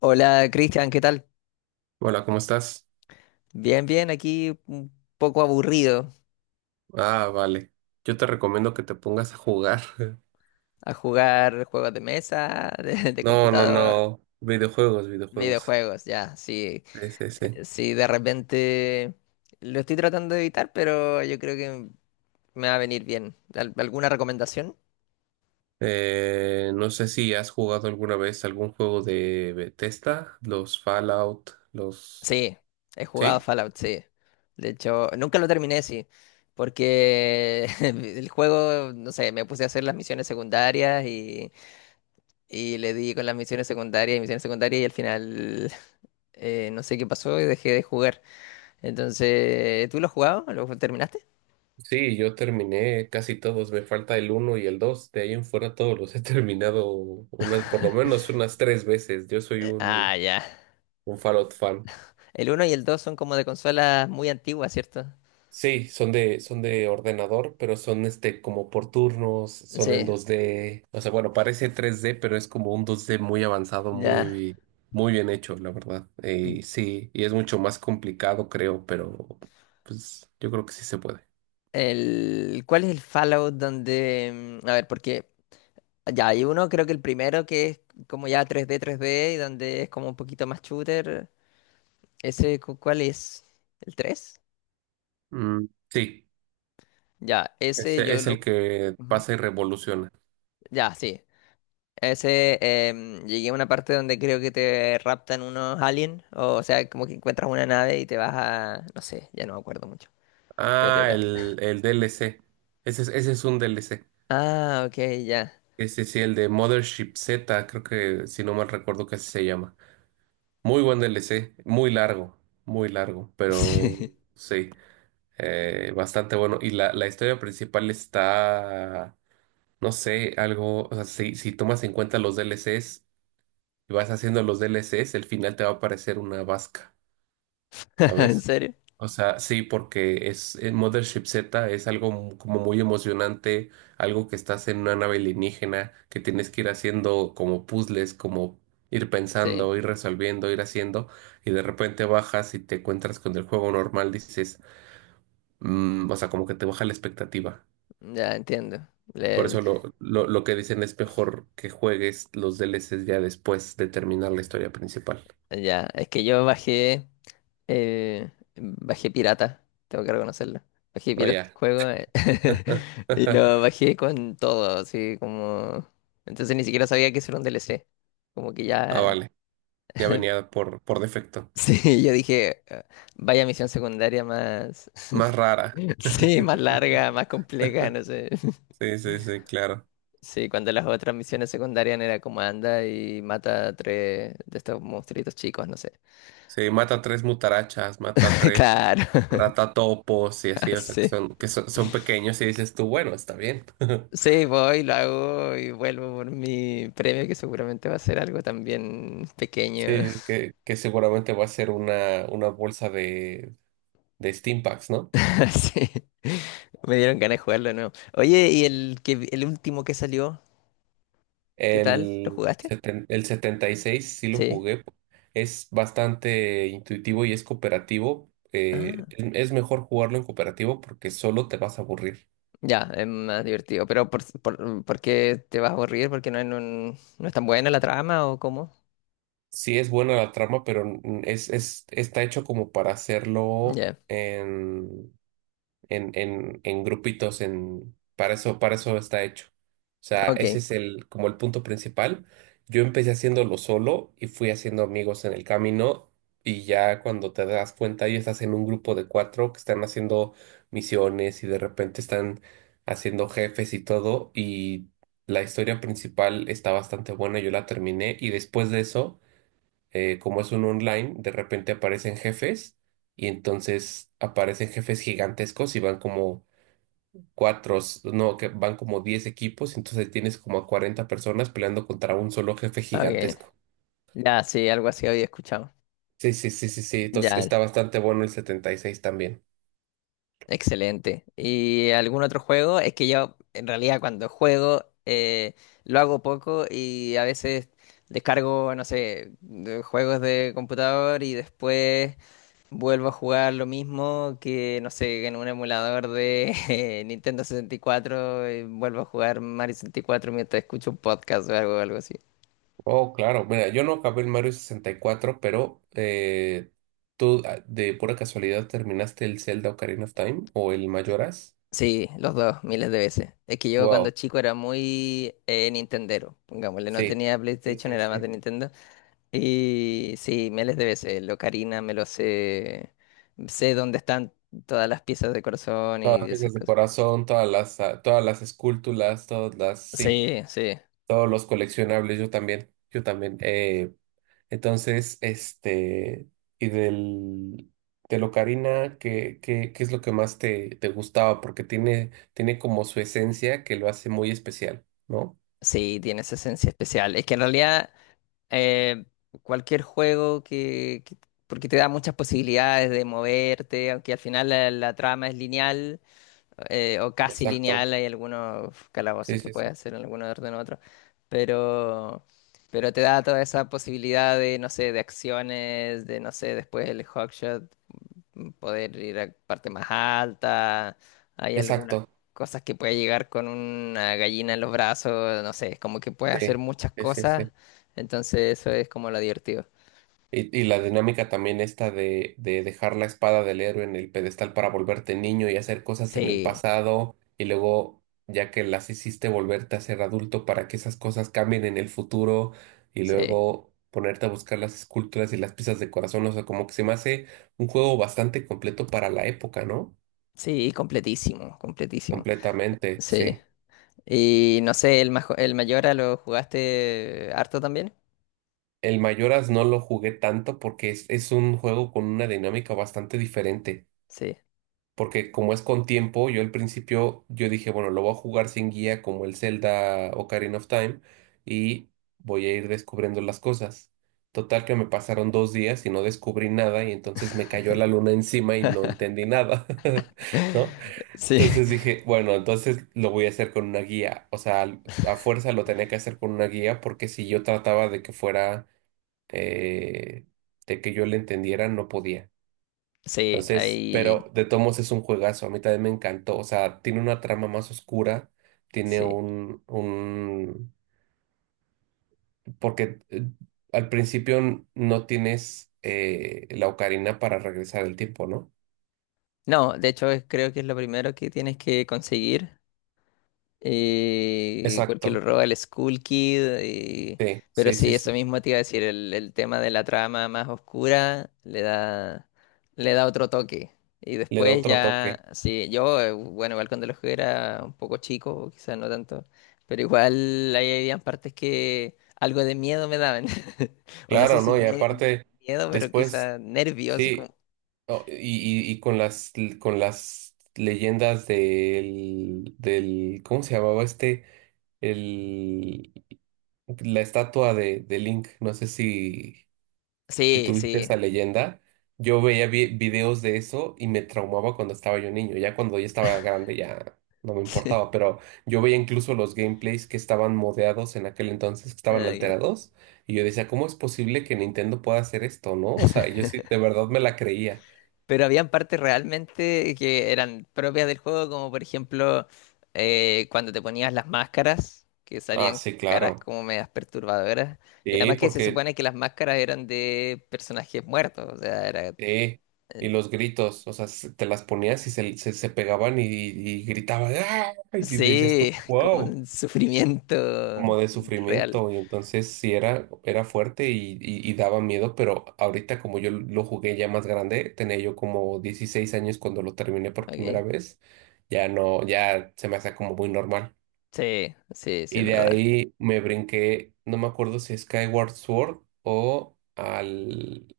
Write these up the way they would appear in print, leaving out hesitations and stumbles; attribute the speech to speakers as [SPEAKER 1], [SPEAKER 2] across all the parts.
[SPEAKER 1] Hola, Cristian, ¿qué tal?
[SPEAKER 2] Hola, ¿cómo estás?
[SPEAKER 1] Bien, bien, aquí un poco aburrido
[SPEAKER 2] Ah, vale. Yo te recomiendo que te pongas a jugar.
[SPEAKER 1] a jugar juegos de mesa, de
[SPEAKER 2] No, no,
[SPEAKER 1] computador,
[SPEAKER 2] no. Videojuegos, videojuegos.
[SPEAKER 1] videojuegos, ya, sí,
[SPEAKER 2] Sí, sí, sí.
[SPEAKER 1] sí, de repente lo estoy tratando de evitar, pero yo creo que me va a venir bien. ¿Alguna recomendación?
[SPEAKER 2] No sé si has jugado alguna vez algún juego de Bethesda, los Fallout, los.
[SPEAKER 1] Sí, he jugado
[SPEAKER 2] Sí,
[SPEAKER 1] Fallout, sí. De hecho, nunca lo terminé, sí, porque el juego, no sé, me puse a hacer las misiones secundarias y... Y le di con las misiones secundarias y al final, no sé qué pasó y dejé de jugar. Entonces, ¿tú lo has jugado? ¿Lo terminaste?
[SPEAKER 2] sí, yo terminé casi todos. Me falta el 1 y el 2. De ahí en fuera todos los he terminado unas, por lo menos unas tres veces. Yo soy
[SPEAKER 1] Ah,
[SPEAKER 2] un,
[SPEAKER 1] ya.
[SPEAKER 2] un Fallout fan.
[SPEAKER 1] El uno y el 2 son como de consolas muy antiguas, ¿cierto?
[SPEAKER 2] Sí, son de ordenador, pero son este como por turnos, son en
[SPEAKER 1] Sí,
[SPEAKER 2] 2D. O sea, bueno, parece 3D, pero es como un 2D muy avanzado,
[SPEAKER 1] ya.
[SPEAKER 2] muy, muy bien hecho, la verdad. Sí, y es mucho más complicado, creo, pero pues yo creo que sí se puede.
[SPEAKER 1] El, ¿cuál es el Fallout donde... a ver, porque... Ya, hay uno, creo que el primero que es como ya 3D, 3D, y donde es como un poquito más shooter. ¿Ese Cuál es? ¿El tres?
[SPEAKER 2] Mm, sí,
[SPEAKER 1] Ya, ese
[SPEAKER 2] ese
[SPEAKER 1] yo
[SPEAKER 2] es
[SPEAKER 1] lo...
[SPEAKER 2] el que
[SPEAKER 1] Ujú.
[SPEAKER 2] pasa y revoluciona.
[SPEAKER 1] Ya, sí. Ese, llegué a una parte donde creo que te raptan unos aliens, o sea, como que encuentras una nave y te vas a, no sé, ya no me acuerdo mucho, pero
[SPEAKER 2] Ah,
[SPEAKER 1] era...
[SPEAKER 2] el DLC. Ese es un DLC.
[SPEAKER 1] Ah, ok, ya.
[SPEAKER 2] Ese sí, el de Mothership Z, creo que si no mal recuerdo que así se llama. Muy buen DLC, muy largo, pero
[SPEAKER 1] Sí.
[SPEAKER 2] sí, bastante bueno. Y la historia principal está, no sé, algo. O sea, si tomas en cuenta los DLCs y vas haciendo los DLCs, el final te va a parecer una vasca,
[SPEAKER 1] ¿En
[SPEAKER 2] ¿sabes?
[SPEAKER 1] serio?
[SPEAKER 2] O sea, sí, porque es Mothership Z es algo como muy emocionante, algo que estás en una nave alienígena, que tienes que ir haciendo como puzzles, como ir
[SPEAKER 1] Sí,
[SPEAKER 2] pensando, ir resolviendo, ir haciendo, y de repente bajas y te encuentras con el juego normal, dices, "Mm", o sea, como que te baja la expectativa.
[SPEAKER 1] ya entiendo.
[SPEAKER 2] Por
[SPEAKER 1] Le-
[SPEAKER 2] eso lo que dicen es mejor que juegues los DLCs ya después de terminar la historia principal.
[SPEAKER 1] ya, es que yo bajé, bajé pirata, tengo que reconocerlo. Bajé
[SPEAKER 2] O
[SPEAKER 1] pirata el
[SPEAKER 2] ya.
[SPEAKER 1] juego, y lo bajé con todo, así como... Entonces ni siquiera sabía que eso era un DLC, como que
[SPEAKER 2] Ah,
[SPEAKER 1] ya...
[SPEAKER 2] vale. Ya venía por defecto.
[SPEAKER 1] Sí, yo dije, "Ah, vaya misión secundaria más,
[SPEAKER 2] Más rara.
[SPEAKER 1] sí, más larga, más compleja, no sé."
[SPEAKER 2] Sí, sí, sí, claro.
[SPEAKER 1] Sí, cuando las otras misiones secundarias era como anda y mata a tres de estos monstruitos chicos, no sé.
[SPEAKER 2] Sí, mata tres mutarachas, mata tres
[SPEAKER 1] Claro,
[SPEAKER 2] ratatopos y así, o sea, que
[SPEAKER 1] sí.
[SPEAKER 2] son, que son, son pequeños y dices tú, bueno, está bien.
[SPEAKER 1] Sí, voy, lo hago y vuelvo por mi premio, que seguramente va a ser algo también pequeño.
[SPEAKER 2] Sí, que seguramente va a ser una bolsa de Steam Packs, ¿no?
[SPEAKER 1] Sí, me dieron ganas de jugarlo. No, oye, ¿y el que, el último que salió? ¿Qué tal? ¿Lo
[SPEAKER 2] El,
[SPEAKER 1] jugaste?
[SPEAKER 2] seten- el 76 sí lo
[SPEAKER 1] Sí.
[SPEAKER 2] jugué. Es bastante intuitivo y es cooperativo. eh,
[SPEAKER 1] Ah,
[SPEAKER 2] es es mejor jugarlo en cooperativo porque solo te vas a aburrir.
[SPEAKER 1] ya, es más divertido. Pero ¿por qué te vas a aburrir? ¿Porque no, no es tan buena la trama, o cómo?
[SPEAKER 2] Sí es buena la trama, pero está hecho como para hacerlo
[SPEAKER 1] Ya,
[SPEAKER 2] en grupitos, para eso está hecho. O sea, ese
[SPEAKER 1] ok,
[SPEAKER 2] es como el punto principal. Yo empecé haciéndolo solo y fui haciendo amigos en el camino, y ya cuando te das cuenta ya estás en un grupo de cuatro que están haciendo misiones, y de repente están haciendo jefes y todo. Y la historia principal está bastante buena. Yo la terminé y después de eso, como es un online, de repente aparecen jefes, y entonces aparecen jefes gigantescos y van como cuatro, no, que van como 10 equipos. Entonces tienes como a 40 personas peleando contra un solo jefe
[SPEAKER 1] ok.
[SPEAKER 2] gigantesco.
[SPEAKER 1] Ya, sí, algo así había escuchado.
[SPEAKER 2] Sí, sí, sí, sí, sí, entonces
[SPEAKER 1] Ya,
[SPEAKER 2] está bastante bueno el 76 también.
[SPEAKER 1] excelente. ¿Y algún otro juego? Es que yo en realidad cuando juego, lo hago poco y a veces descargo, no sé, de juegos de computador y después vuelvo a jugar lo mismo que, no sé, en un emulador de Nintendo 64 y cuatro, y vuelvo a jugar Mario 64 mientras escucho un podcast o algo, algo así.
[SPEAKER 2] Oh, claro, mira, yo no acabé el Mario 64, pero ¿tú de pura casualidad terminaste el Zelda Ocarina of Time o el Majora's?
[SPEAKER 1] Sí, los dos, miles de veces. Es que yo cuando
[SPEAKER 2] Wow,
[SPEAKER 1] chico era muy, Nintendero, pongámosle, no
[SPEAKER 2] sí.
[SPEAKER 1] tenía
[SPEAKER 2] Sí,
[SPEAKER 1] PlayStation,
[SPEAKER 2] sí,
[SPEAKER 1] era más
[SPEAKER 2] sí.
[SPEAKER 1] de Nintendo. Y sí, miles de veces. Lo Ocarina me lo sé. Sé dónde están todas las piezas de corazón
[SPEAKER 2] Todas
[SPEAKER 1] y
[SPEAKER 2] las
[SPEAKER 1] esas
[SPEAKER 2] piezas de
[SPEAKER 1] cosas.
[SPEAKER 2] corazón, todas las esculturas, sí,
[SPEAKER 1] Sí, sí.
[SPEAKER 2] todos los coleccionables, yo también, yo también. Entonces, y de Locarina, ¿qué es lo que más te gustaba? Porque tiene como su esencia que lo hace muy especial, ¿no?
[SPEAKER 1] Sí, tiene esa esencia especial. Es que en realidad, eh, cualquier juego que- Porque te da muchas posibilidades de moverte, aunque al final la trama es lineal, o casi
[SPEAKER 2] Exacto,
[SPEAKER 1] lineal, hay algunos
[SPEAKER 2] sí,
[SPEAKER 1] calabozos que
[SPEAKER 2] sí,
[SPEAKER 1] puedes
[SPEAKER 2] sí.
[SPEAKER 1] hacer en alguno orden u otro, pero, pero te da toda esa posibilidad de, no sé, de acciones, de, no sé, después el hookshot, poder ir a parte más alta, hay algunas
[SPEAKER 2] Exacto,
[SPEAKER 1] cosas que puedes llegar con una gallina en los brazos, no sé, es como que puedes
[SPEAKER 2] sí,
[SPEAKER 1] hacer muchas
[SPEAKER 2] sí, sí,
[SPEAKER 1] cosas,
[SPEAKER 2] sí.
[SPEAKER 1] entonces eso es como lo divertido.
[SPEAKER 2] Y la dinámica también esta de dejar la espada del héroe en el pedestal para volverte niño y hacer cosas en el
[SPEAKER 1] Sí,
[SPEAKER 2] pasado y luego, ya que las hiciste, volverte a ser adulto para que esas cosas cambien en el futuro, y
[SPEAKER 1] sí,
[SPEAKER 2] luego ponerte a buscar las esculturas y las piezas de corazón. O sea, como que se me hace un juego bastante completo para la época, ¿no?
[SPEAKER 1] sí, completísimo, completísimo.
[SPEAKER 2] Completamente,
[SPEAKER 1] Sí.
[SPEAKER 2] sí.
[SPEAKER 1] Y no sé, el, el Mayora lo jugaste harto también.
[SPEAKER 2] El Mayoras no lo jugué tanto porque es un juego con una dinámica bastante diferente.
[SPEAKER 1] Sí,
[SPEAKER 2] Porque como es con tiempo, yo al principio yo dije, bueno, lo voy a jugar sin guía como el Zelda Ocarina of Time y voy a ir descubriendo las cosas. Total que me pasaron 2 días y no descubrí nada, y entonces me cayó la luna encima y no entendí nada, ¿no?
[SPEAKER 1] sí,
[SPEAKER 2] Entonces dije, bueno, entonces lo voy a hacer con una guía. O sea, a fuerza lo tenía que hacer con una guía porque si yo trataba de que fuera, eh, de que yo le entendiera, no podía.
[SPEAKER 1] sí,
[SPEAKER 2] Entonces,
[SPEAKER 1] ahí,
[SPEAKER 2] pero de todos modos es un juegazo, a mí también me encantó, o sea, tiene una trama más oscura, tiene
[SPEAKER 1] sí.
[SPEAKER 2] un, un, porque al principio no tienes la ocarina para regresar el tiempo, ¿no?
[SPEAKER 1] No, de hecho es- creo que es lo primero que tienes que conseguir, porque lo
[SPEAKER 2] Exacto,
[SPEAKER 1] roba el Skull Kid.
[SPEAKER 2] sí,
[SPEAKER 1] Pero
[SPEAKER 2] sí, sí,
[SPEAKER 1] sí, eso
[SPEAKER 2] sí,
[SPEAKER 1] mismo te iba a decir, el tema de la trama más oscura le da otro toque. Y
[SPEAKER 2] le da
[SPEAKER 1] después
[SPEAKER 2] otro
[SPEAKER 1] ya,
[SPEAKER 2] toque,
[SPEAKER 1] sí, yo, bueno, igual cuando lo jugué era un poco chico, quizás no tanto, pero igual ahí habían partes que algo de miedo me daban. O no sé
[SPEAKER 2] claro,
[SPEAKER 1] si
[SPEAKER 2] ¿no? Y aparte,
[SPEAKER 1] miedo, pero
[SPEAKER 2] después,
[SPEAKER 1] quizás nervios.
[SPEAKER 2] sí,
[SPEAKER 1] Como-
[SPEAKER 2] oh, y con las leyendas del ¿cómo se llamaba este? El, la estatua de Link. No sé si
[SPEAKER 1] sí,
[SPEAKER 2] tuviste
[SPEAKER 1] sí.
[SPEAKER 2] esa leyenda. Yo veía videos de eso y me traumaba cuando estaba yo niño. Ya cuando ya estaba grande ya no me importaba, pero yo veía incluso los gameplays que estaban modeados en aquel entonces, que estaban
[SPEAKER 1] Ah, ok.
[SPEAKER 2] alterados, y yo decía, ¿cómo es posible que Nintendo pueda hacer esto, no? O sea, yo sí, de verdad me la creía.
[SPEAKER 1] Pero habían partes realmente que eran propias del juego, como por ejemplo, cuando te ponías las máscaras, que
[SPEAKER 2] Ah,
[SPEAKER 1] salían
[SPEAKER 2] sí,
[SPEAKER 1] caras
[SPEAKER 2] claro.
[SPEAKER 1] como medias perturbadoras. Y
[SPEAKER 2] Sí,
[SPEAKER 1] además que se
[SPEAKER 2] porque
[SPEAKER 1] supone que las máscaras eran de personajes muertos, o sea, era, eh,
[SPEAKER 2] sí, y los gritos, o sea, te las ponías y se pegaban y gritaban, ¡ah! Y te decías tú,
[SPEAKER 1] sí, como
[SPEAKER 2] wow,
[SPEAKER 1] un sufrimiento
[SPEAKER 2] como de
[SPEAKER 1] real.
[SPEAKER 2] sufrimiento. Y entonces sí era fuerte y daba miedo, pero ahorita como yo lo jugué ya más grande, tenía yo como 16 años cuando lo terminé por
[SPEAKER 1] Ok.
[SPEAKER 2] primera vez, ya no, ya se me hace como muy normal.
[SPEAKER 1] Sí, sí, sí, es
[SPEAKER 2] Y de
[SPEAKER 1] verdad.
[SPEAKER 2] ahí me brinqué, no me acuerdo si Skyward Sword o al,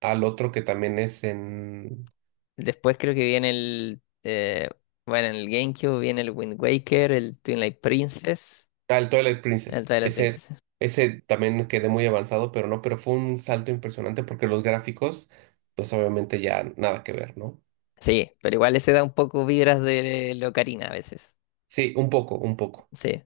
[SPEAKER 2] al otro que también es en.
[SPEAKER 1] Después creo que viene el, bueno, en el GameCube viene el Wind Waker, el Twilight Princess,
[SPEAKER 2] Ah, el Twilight
[SPEAKER 1] el
[SPEAKER 2] Princess.
[SPEAKER 1] Twilight
[SPEAKER 2] Ese,
[SPEAKER 1] Princess.
[SPEAKER 2] ese también quedé muy avanzado, pero no, pero fue un salto impresionante porque los gráficos, pues obviamente ya nada que ver, ¿no?
[SPEAKER 1] Sí, pero igual ese da un poco vibras de la ocarina a veces.
[SPEAKER 2] Sí, un poco, un poco.
[SPEAKER 1] Sí.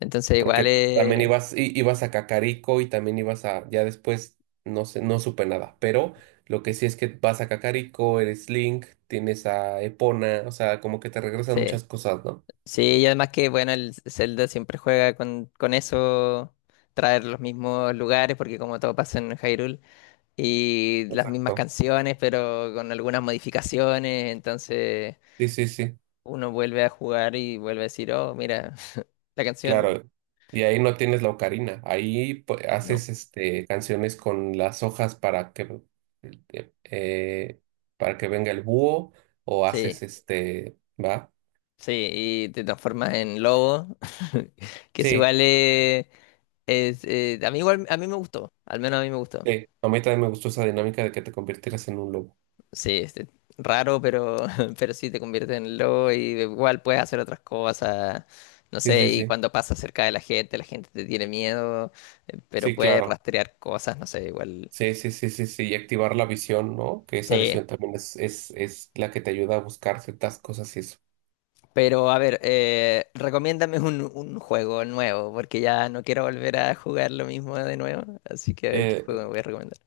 [SPEAKER 1] Entonces igual,
[SPEAKER 2] Porque también ibas, ibas a Cacarico y también ibas a, ya después, no sé, no supe nada. Pero lo que sí es que vas a Cacarico, eres Link, tienes a Epona, o sea, como que te regresan
[SPEAKER 1] sí.
[SPEAKER 2] muchas cosas, ¿no?
[SPEAKER 1] Sí, y además que bueno, el Zelda siempre juega con eso, traer los mismos lugares, porque como todo pasa en Hyrule, y las mismas
[SPEAKER 2] Exacto.
[SPEAKER 1] canciones, pero con algunas modificaciones, entonces
[SPEAKER 2] Sí, sí, sí.
[SPEAKER 1] uno vuelve a jugar y vuelve a decir, oh, mira, la canción,
[SPEAKER 2] Claro, y ahí no tienes la ocarina, ahí
[SPEAKER 1] no.
[SPEAKER 2] haces canciones con las hojas para que eh, eh, venga el búho o
[SPEAKER 1] Sí,
[SPEAKER 2] haces este, ¿va?
[SPEAKER 1] sí, y te transformas en lobo, que es
[SPEAKER 2] Sí,
[SPEAKER 1] igual... Es, a mí igual, a mí me gustó, al menos a mí me gustó.
[SPEAKER 2] sí. A mí también me gustó esa dinámica de que te convirtieras en un lobo.
[SPEAKER 1] Sí, este, raro, pero, pero sí te convierte en lobo y igual puedes hacer otras cosas, no
[SPEAKER 2] Sí,
[SPEAKER 1] sé,
[SPEAKER 2] sí,
[SPEAKER 1] y
[SPEAKER 2] sí.
[SPEAKER 1] cuando pasas cerca de la gente te tiene miedo, pero
[SPEAKER 2] Sí,
[SPEAKER 1] puedes
[SPEAKER 2] claro.
[SPEAKER 1] rastrear cosas, no sé, igual.
[SPEAKER 2] Sí, sí, sí, sí, sí. Y activar la visión, ¿no? Que esa
[SPEAKER 1] Sí,
[SPEAKER 2] visión también es la que te ayuda a buscar ciertas cosas y eso.
[SPEAKER 1] pero a ver, recomiéndame un juego nuevo, porque ya no quiero volver a jugar lo mismo de nuevo, así que a ver qué
[SPEAKER 2] Eh,
[SPEAKER 1] juego me voy a recomendar.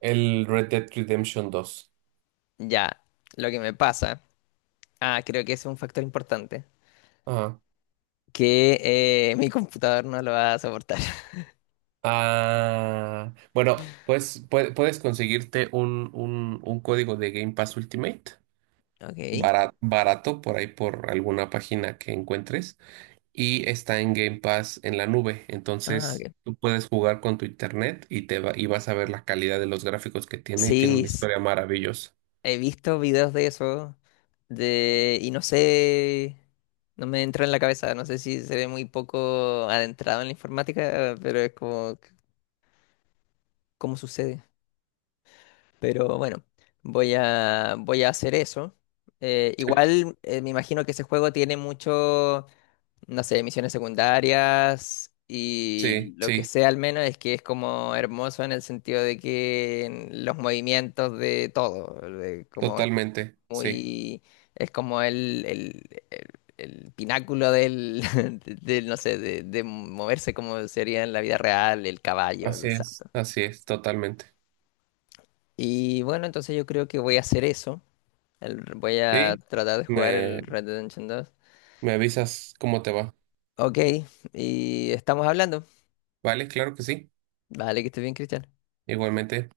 [SPEAKER 2] el Red Dead Redemption 2.
[SPEAKER 1] Ya, lo que me pasa, ah, creo que es un factor importante.
[SPEAKER 2] Ajá.
[SPEAKER 1] Que mi computador no lo va a soportar.
[SPEAKER 2] Ah, bueno, pues puedes conseguirte un código de Game Pass Ultimate
[SPEAKER 1] Ok.
[SPEAKER 2] barato, por ahí por alguna página que encuentres y está en Game Pass en la nube.
[SPEAKER 1] Ah,
[SPEAKER 2] Entonces
[SPEAKER 1] ok.
[SPEAKER 2] tú puedes jugar con tu internet y vas a ver la calidad de los gráficos que tiene y tiene
[SPEAKER 1] Sí,
[SPEAKER 2] una historia maravillosa.
[SPEAKER 1] he visto videos de eso de, y no sé, no me entra en la cabeza, no sé si se ve muy poco adentrado en la informática, pero es como cómo sucede. Pero bueno, voy a hacer eso.
[SPEAKER 2] Sí,
[SPEAKER 1] Igual, me imagino que ese juego tiene mucho, no sé, misiones secundarias y
[SPEAKER 2] sí,
[SPEAKER 1] lo que
[SPEAKER 2] sí,
[SPEAKER 1] sé al menos es que es como hermoso en el sentido de que en los movimientos de todo, de como
[SPEAKER 2] totalmente, sí.
[SPEAKER 1] muy, es como el pináculo del, del, no sé, de moverse como sería en la vida real, el caballo, los saltos.
[SPEAKER 2] Así es, totalmente.
[SPEAKER 1] Y bueno, entonces yo creo que voy a hacer eso. El- voy a
[SPEAKER 2] Sí,
[SPEAKER 1] tratar de jugar
[SPEAKER 2] me,
[SPEAKER 1] el Red Dead Redemption 2.
[SPEAKER 2] me avisas cómo te va.
[SPEAKER 1] Ok, y estamos hablando.
[SPEAKER 2] Vale, claro que sí,
[SPEAKER 1] Vale, que estés bien, Cristian.
[SPEAKER 2] igualmente.